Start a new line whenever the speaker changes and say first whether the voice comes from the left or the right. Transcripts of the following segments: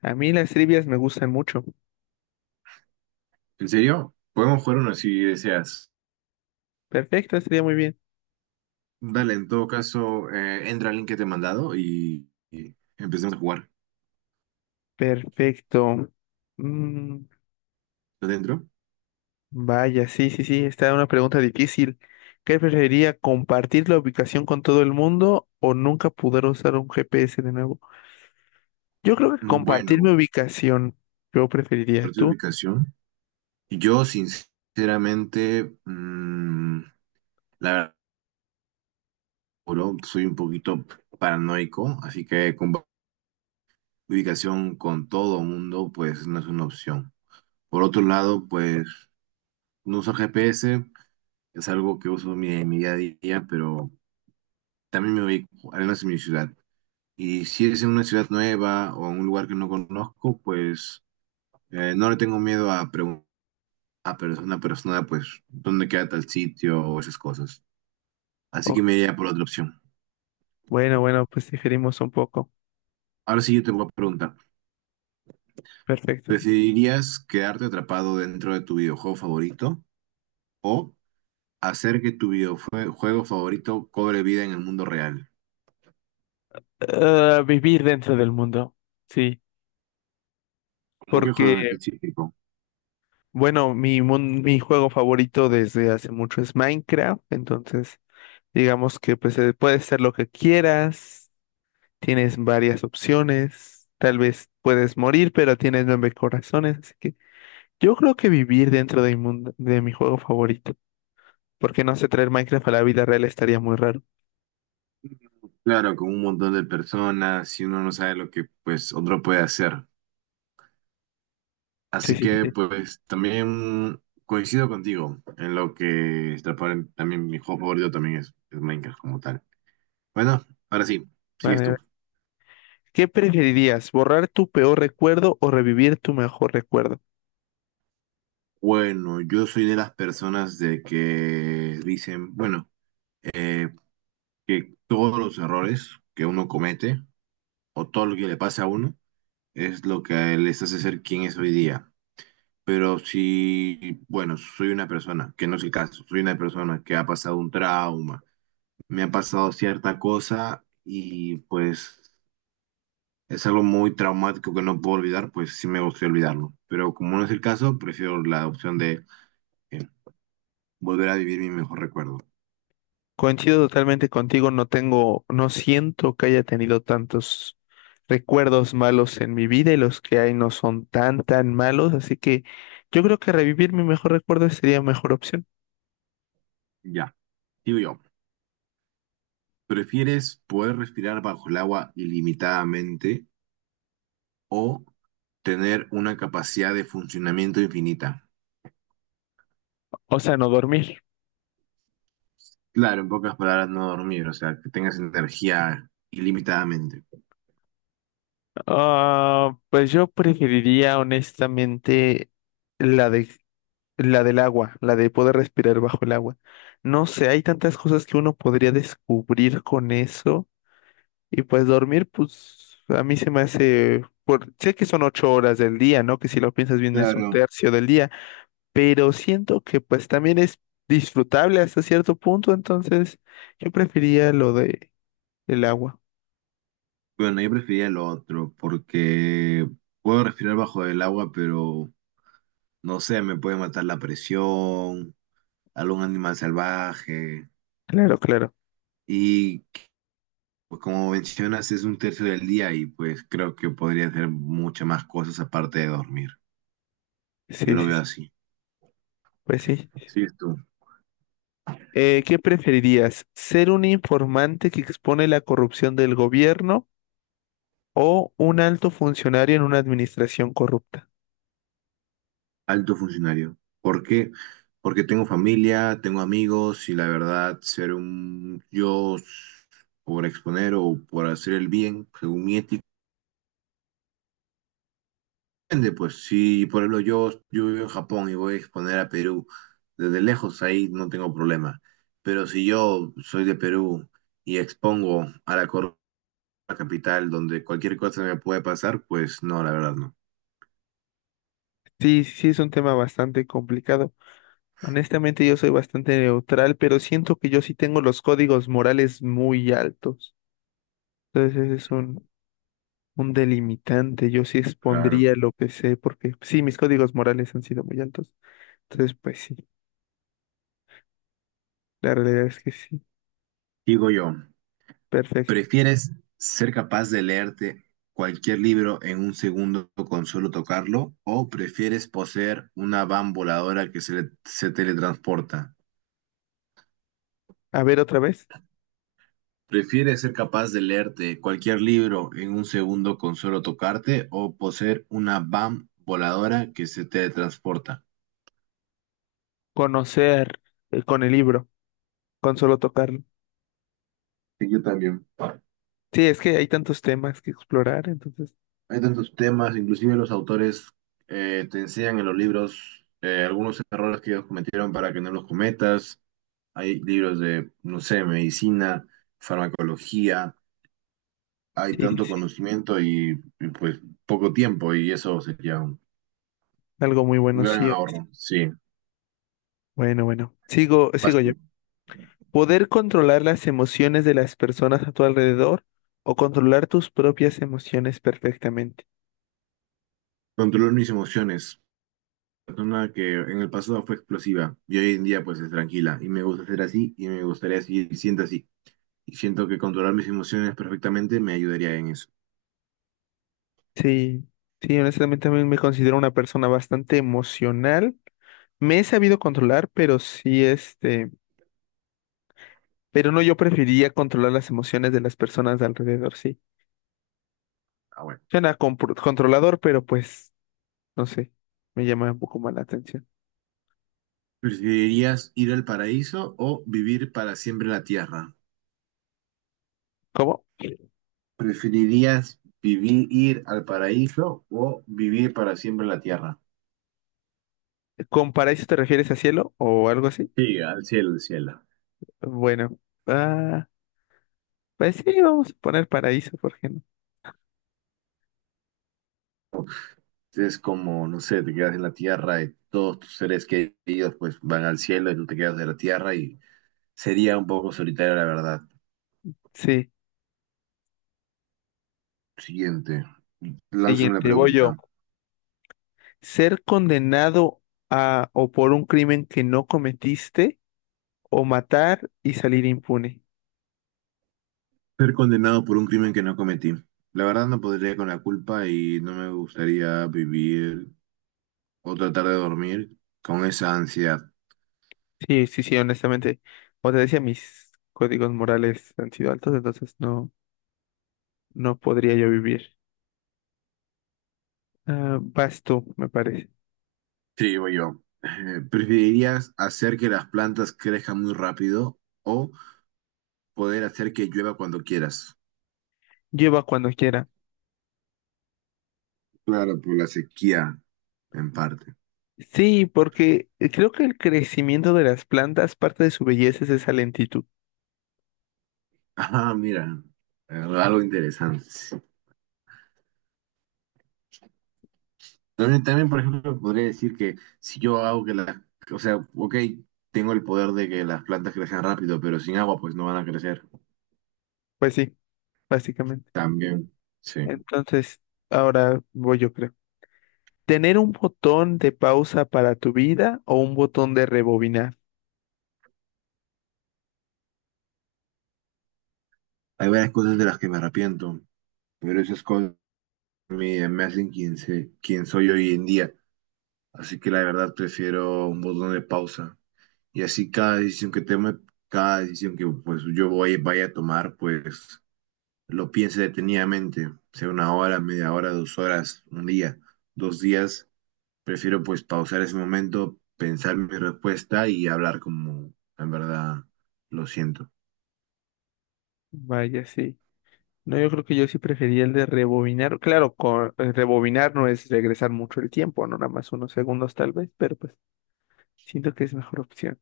left: A mí las trivias me gustan mucho.
right: ¿En serio? Podemos jugar uno si deseas.
left: Perfecto, estaría muy bien.
right: Dale, en todo caso, entra al link que te he mandado y empecemos a jugar.
left: Perfecto. Mm,
right: ¿Está dentro?
left: Vaya, sí, sí, sí, está una pregunta difícil. ¿Qué preferiría, compartir la ubicación con todo el mundo o nunca poder usar un GPS de nuevo? Yo creo que
right: Mm,
left: compartir mi
right: bueno,
left: ubicación, yo preferiría.
right: por tu
left: ¿Tú?
right: ubicación. Yo, sinceramente, la verdad, juro, soy un poquito paranoico, así que con ubicación con todo mundo, pues no es una opción. Por otro lado, pues no uso GPS, es algo que uso en mi día a día, pero también me ubico, al menos en mi ciudad. Y si es en una ciudad nueva o en un lugar que no conozco, pues no le tengo miedo a preguntar a persona, pues, dónde queda tal sitio o esas cosas. Así
left: Oh,
right: que me iría por la otra opción.
left: bueno, bueno, pues diferimos un poco.
right: Ahora sí yo te voy a preguntar,
left: Perfecto.
right: ¿preferirías quedarte atrapado dentro de tu videojuego favorito o hacer que tu videojuego favorito cobre vida en el mundo real?
left: Ah, vivir dentro del mundo, sí,
right: ¿Cómo qué juego
left: porque,
right: en específico?
left: bueno, mi juego favorito desde hace mucho es Minecraft, entonces... Digamos que pues puedes ser lo que quieras, tienes varias opciones, tal vez puedes morir, pero tienes nueve corazones, así que yo creo que vivir dentro de mi mundo, de mi juego favorito, porque no sé, traer Minecraft a la vida real estaría muy raro.
right: Claro, con un montón de personas, si uno no sabe lo que pues otro puede hacer.
left: Sí,
right: Así
left: sí,
right: que
left: sí.
right: pues también coincido contigo en lo que está también mi juego favorito también es Minecraft como tal. Bueno, ahora sí, sigues
left: Vale,
right: tú.
left: ¿qué preferirías, borrar tu peor recuerdo o revivir tu mejor recuerdo?
right: Bueno, yo soy de las personas de que dicen, bueno, eh, que todos los errores que uno comete o todo lo que le pasa a uno es lo que les hace ser quien es hoy día. Pero si, bueno, soy una persona, que no es el caso, soy una persona que ha pasado un trauma me ha pasado cierta cosa y pues es algo muy traumático que no puedo olvidar, pues sí me gustaría olvidarlo. Pero como no es el caso, prefiero la opción de eh, volver a vivir mi mejor recuerdo.
left: Coincido totalmente contigo, no tengo, no siento que haya tenido tantos recuerdos malos en mi vida y los que hay no son tan, tan malos, así que yo creo que revivir mi mejor recuerdo sería mejor opción.
right: Ya, digo yo, ¿prefieres poder respirar bajo el agua ilimitadamente o tener una capacidad de funcionamiento infinita?
left: O sea, no dormir.
right: Claro, en pocas palabras, no dormir, o sea, que tengas energía ilimitadamente.
left: Ah, pues yo preferiría honestamente la de, la del agua, la de poder respirar bajo el agua. No sé, hay tantas cosas que uno podría descubrir con eso. Y pues dormir, pues a mí se me hace, por, sé que son ocho horas del día, ¿no? Que si lo piensas bien es un
right: Claro.
left: tercio del día, pero siento que pues también es disfrutable hasta cierto punto, entonces yo prefería lo de el agua.
right: Bueno, yo prefería lo otro porque puedo respirar bajo el agua, pero no sé, me puede matar la presión, algún animal salvaje.
left: Claro, claro.
right: Y pues, como mencionas, es un tercio del día y pues creo que podría hacer muchas más cosas aparte de dormir.
left: Sí,
right: Yo
left: sí,
right: lo veo
left: sí.
right: así.
left: Pues sí.
right: Sí, tú,
left: ¿Qué preferirías? ¿Ser un informante que expone la corrupción del gobierno o un alto funcionario en una administración corrupta?
right: alto funcionario. ¿Por qué? Porque tengo familia, tengo amigos y la verdad, ser un por exponer o por hacer el bien, según mi ética, depende, pues si por ejemplo yo vivo en Japón y voy a exponer a Perú desde lejos, ahí no tengo problema. Pero si yo soy de Perú y expongo a la Corona Capital donde cualquier cosa me puede pasar, pues no, la verdad no.
left: Sí, sí, sí, es un tema bastante complicado. Honestamente, yo soy bastante neutral, pero siento que yo sí tengo los códigos morales muy altos. Entonces, ese es un delimitante. Yo sí
right: Claro.
left: expondría lo que sé, porque sí, mis códigos morales han sido muy altos. Entonces, pues sí, la realidad es que sí.
right: Digo yo,
left: Perfecto.
right: ¿prefieres ser capaz de leerte cualquier libro en un segundo con solo tocarlo o prefieres poseer una van voladora que se teletransporta?
left: A ver, otra vez.
right: ¿Prefieres ser capaz de leerte cualquier libro en un segundo con solo tocarte o poseer una BAM voladora que se te transporta?
left: Conocer con el libro, con solo tocarlo.
right: Sí, yo también.
left: Sí, es que hay tantos temas que explorar, entonces,
right: Hay tantos temas, inclusive los autores te enseñan en los libros algunos errores que ellos cometieron para que no los cometas. Hay libros de, no sé, medicina, farmacología. Hay
left: sí, sí,
right: tanto
left: sí,
right: conocimiento pues poco tiempo y eso sería
left: algo muy
right: un
left: bueno,
right: gran
left: sí.
right: ahorro. Sí,
left: Bueno, bueno. Sigo,
right: vas
left: sigo yo.
right: tú.
left: Poder controlar las emociones de las personas a tu alrededor o controlar tus propias emociones perfectamente.
right: Controlar mis emociones. Persona que en el pasado fue explosiva y hoy en día pues es tranquila y me gusta ser así y me gustaría seguir siendo así. Y siento que controlar mis emociones perfectamente me ayudaría en eso.
left: Sí, sí, honestamente también me considero una persona bastante emocional. Me he sabido controlar, pero sí, este, pero no, yo preferiría controlar las emociones de las personas de alrededor, sí.
right: Ah, bueno.
left: Controlador, pero pues, no sé, me llama un poco más la atención.
right: ¿Preferirías ir al paraíso o vivir para siempre en la tierra?
left: ¿Cómo?
right: ¿Preferirías vivir ir al paraíso o vivir para siempre en la tierra?
left: ¿Con paraíso te refieres a cielo o algo así?
right: Sí, al cielo, al cielo.
left: Bueno, ah, pues sí, vamos a poner paraíso, ¿por qué no?
right: Es como, no sé, te quedas en la tierra y todos tus seres queridos pues van al cielo y tú te quedas de la tierra y sería un poco solitario, la verdad.
left: Sí.
right: Siguiente. Lánzame la
left: Siguiente, voy yo.
right: pregunta.
left: Ser condenado a o por un crimen que no cometiste o matar y salir impune.
right: Ser condenado por un crimen que no cometí. La verdad no podría con la culpa y no me gustaría vivir o tratar de dormir con esa ansiedad.
left: Sí, sí, sí, honestamente. Como te decía, mis códigos morales han sido altos, entonces no, no podría yo vivir. Ah, vas tú, me parece.
right: Sí, voy yo. ¿Preferirías hacer que las plantas crezcan muy rápido o poder hacer que llueva cuando quieras?
left: Lleva cuando quiera.
right: Claro, por la sequía, en parte.
left: Sí, porque creo que el crecimiento de las plantas, parte de su belleza es esa lentitud.
right: Ah, mira, algo interesante. También, también, por ejemplo, podría decir que si yo hago que las, o sea, ok, tengo el poder de que las plantas crezcan rápido, pero sin agua pues no van a crecer.
left: Pues sí, básicamente.
right: También, sí.
left: Entonces, ahora voy yo, creo. Tener un botón de pausa para tu vida o un botón de rebobinar.
right: Hay varias cosas de las que me arrepiento, pero esas cosas me hacen quien soy hoy en día. Así que la verdad prefiero un botón de pausa. Y así cada decisión que tome, cada decisión que pues vaya a tomar, pues lo piense detenidamente, sea una hora, media hora, 2 horas, un día, 2 días. Prefiero pues pausar ese momento, pensar mi respuesta y hablar como en verdad lo siento.
left: Vaya, sí. No, yo creo que yo sí prefería el de rebobinar. Rebobinar no es regresar mucho el tiempo, no nada más unos segundos tal vez, pero pues siento que es mejor opción.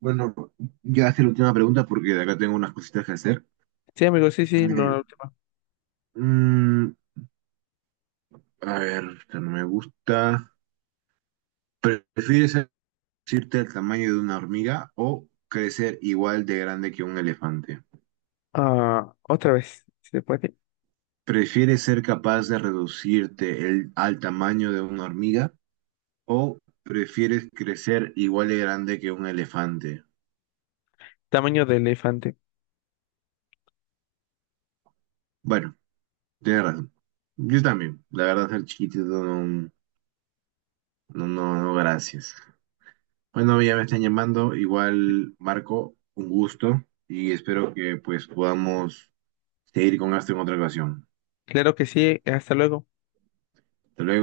right: Bueno, ya hace la última pregunta porque de acá tengo unas cositas que hacer.
left: Sí, amigo, sí, sí.
right: Eh, mm, a ver, esta no me gusta. ¿Prefieres reducirte al tamaño de una hormiga o crecer igual de grande que un elefante?
left: Otra vez, si se puede.
right: ¿Prefieres ser capaz de reducirte al tamaño de una hormiga o prefieres crecer igual de grande que un elefante?
left: Tamaño de elefante.
right: Bueno. Tienes razón. Yo también. La verdad, el chiquitito no, no, no, no, gracias. Bueno, ya me están llamando. Igual, Marco, un gusto y espero que pues podamos seguir con esto en otra ocasión.
left: Claro que sí, hasta luego.
right: Hasta luego.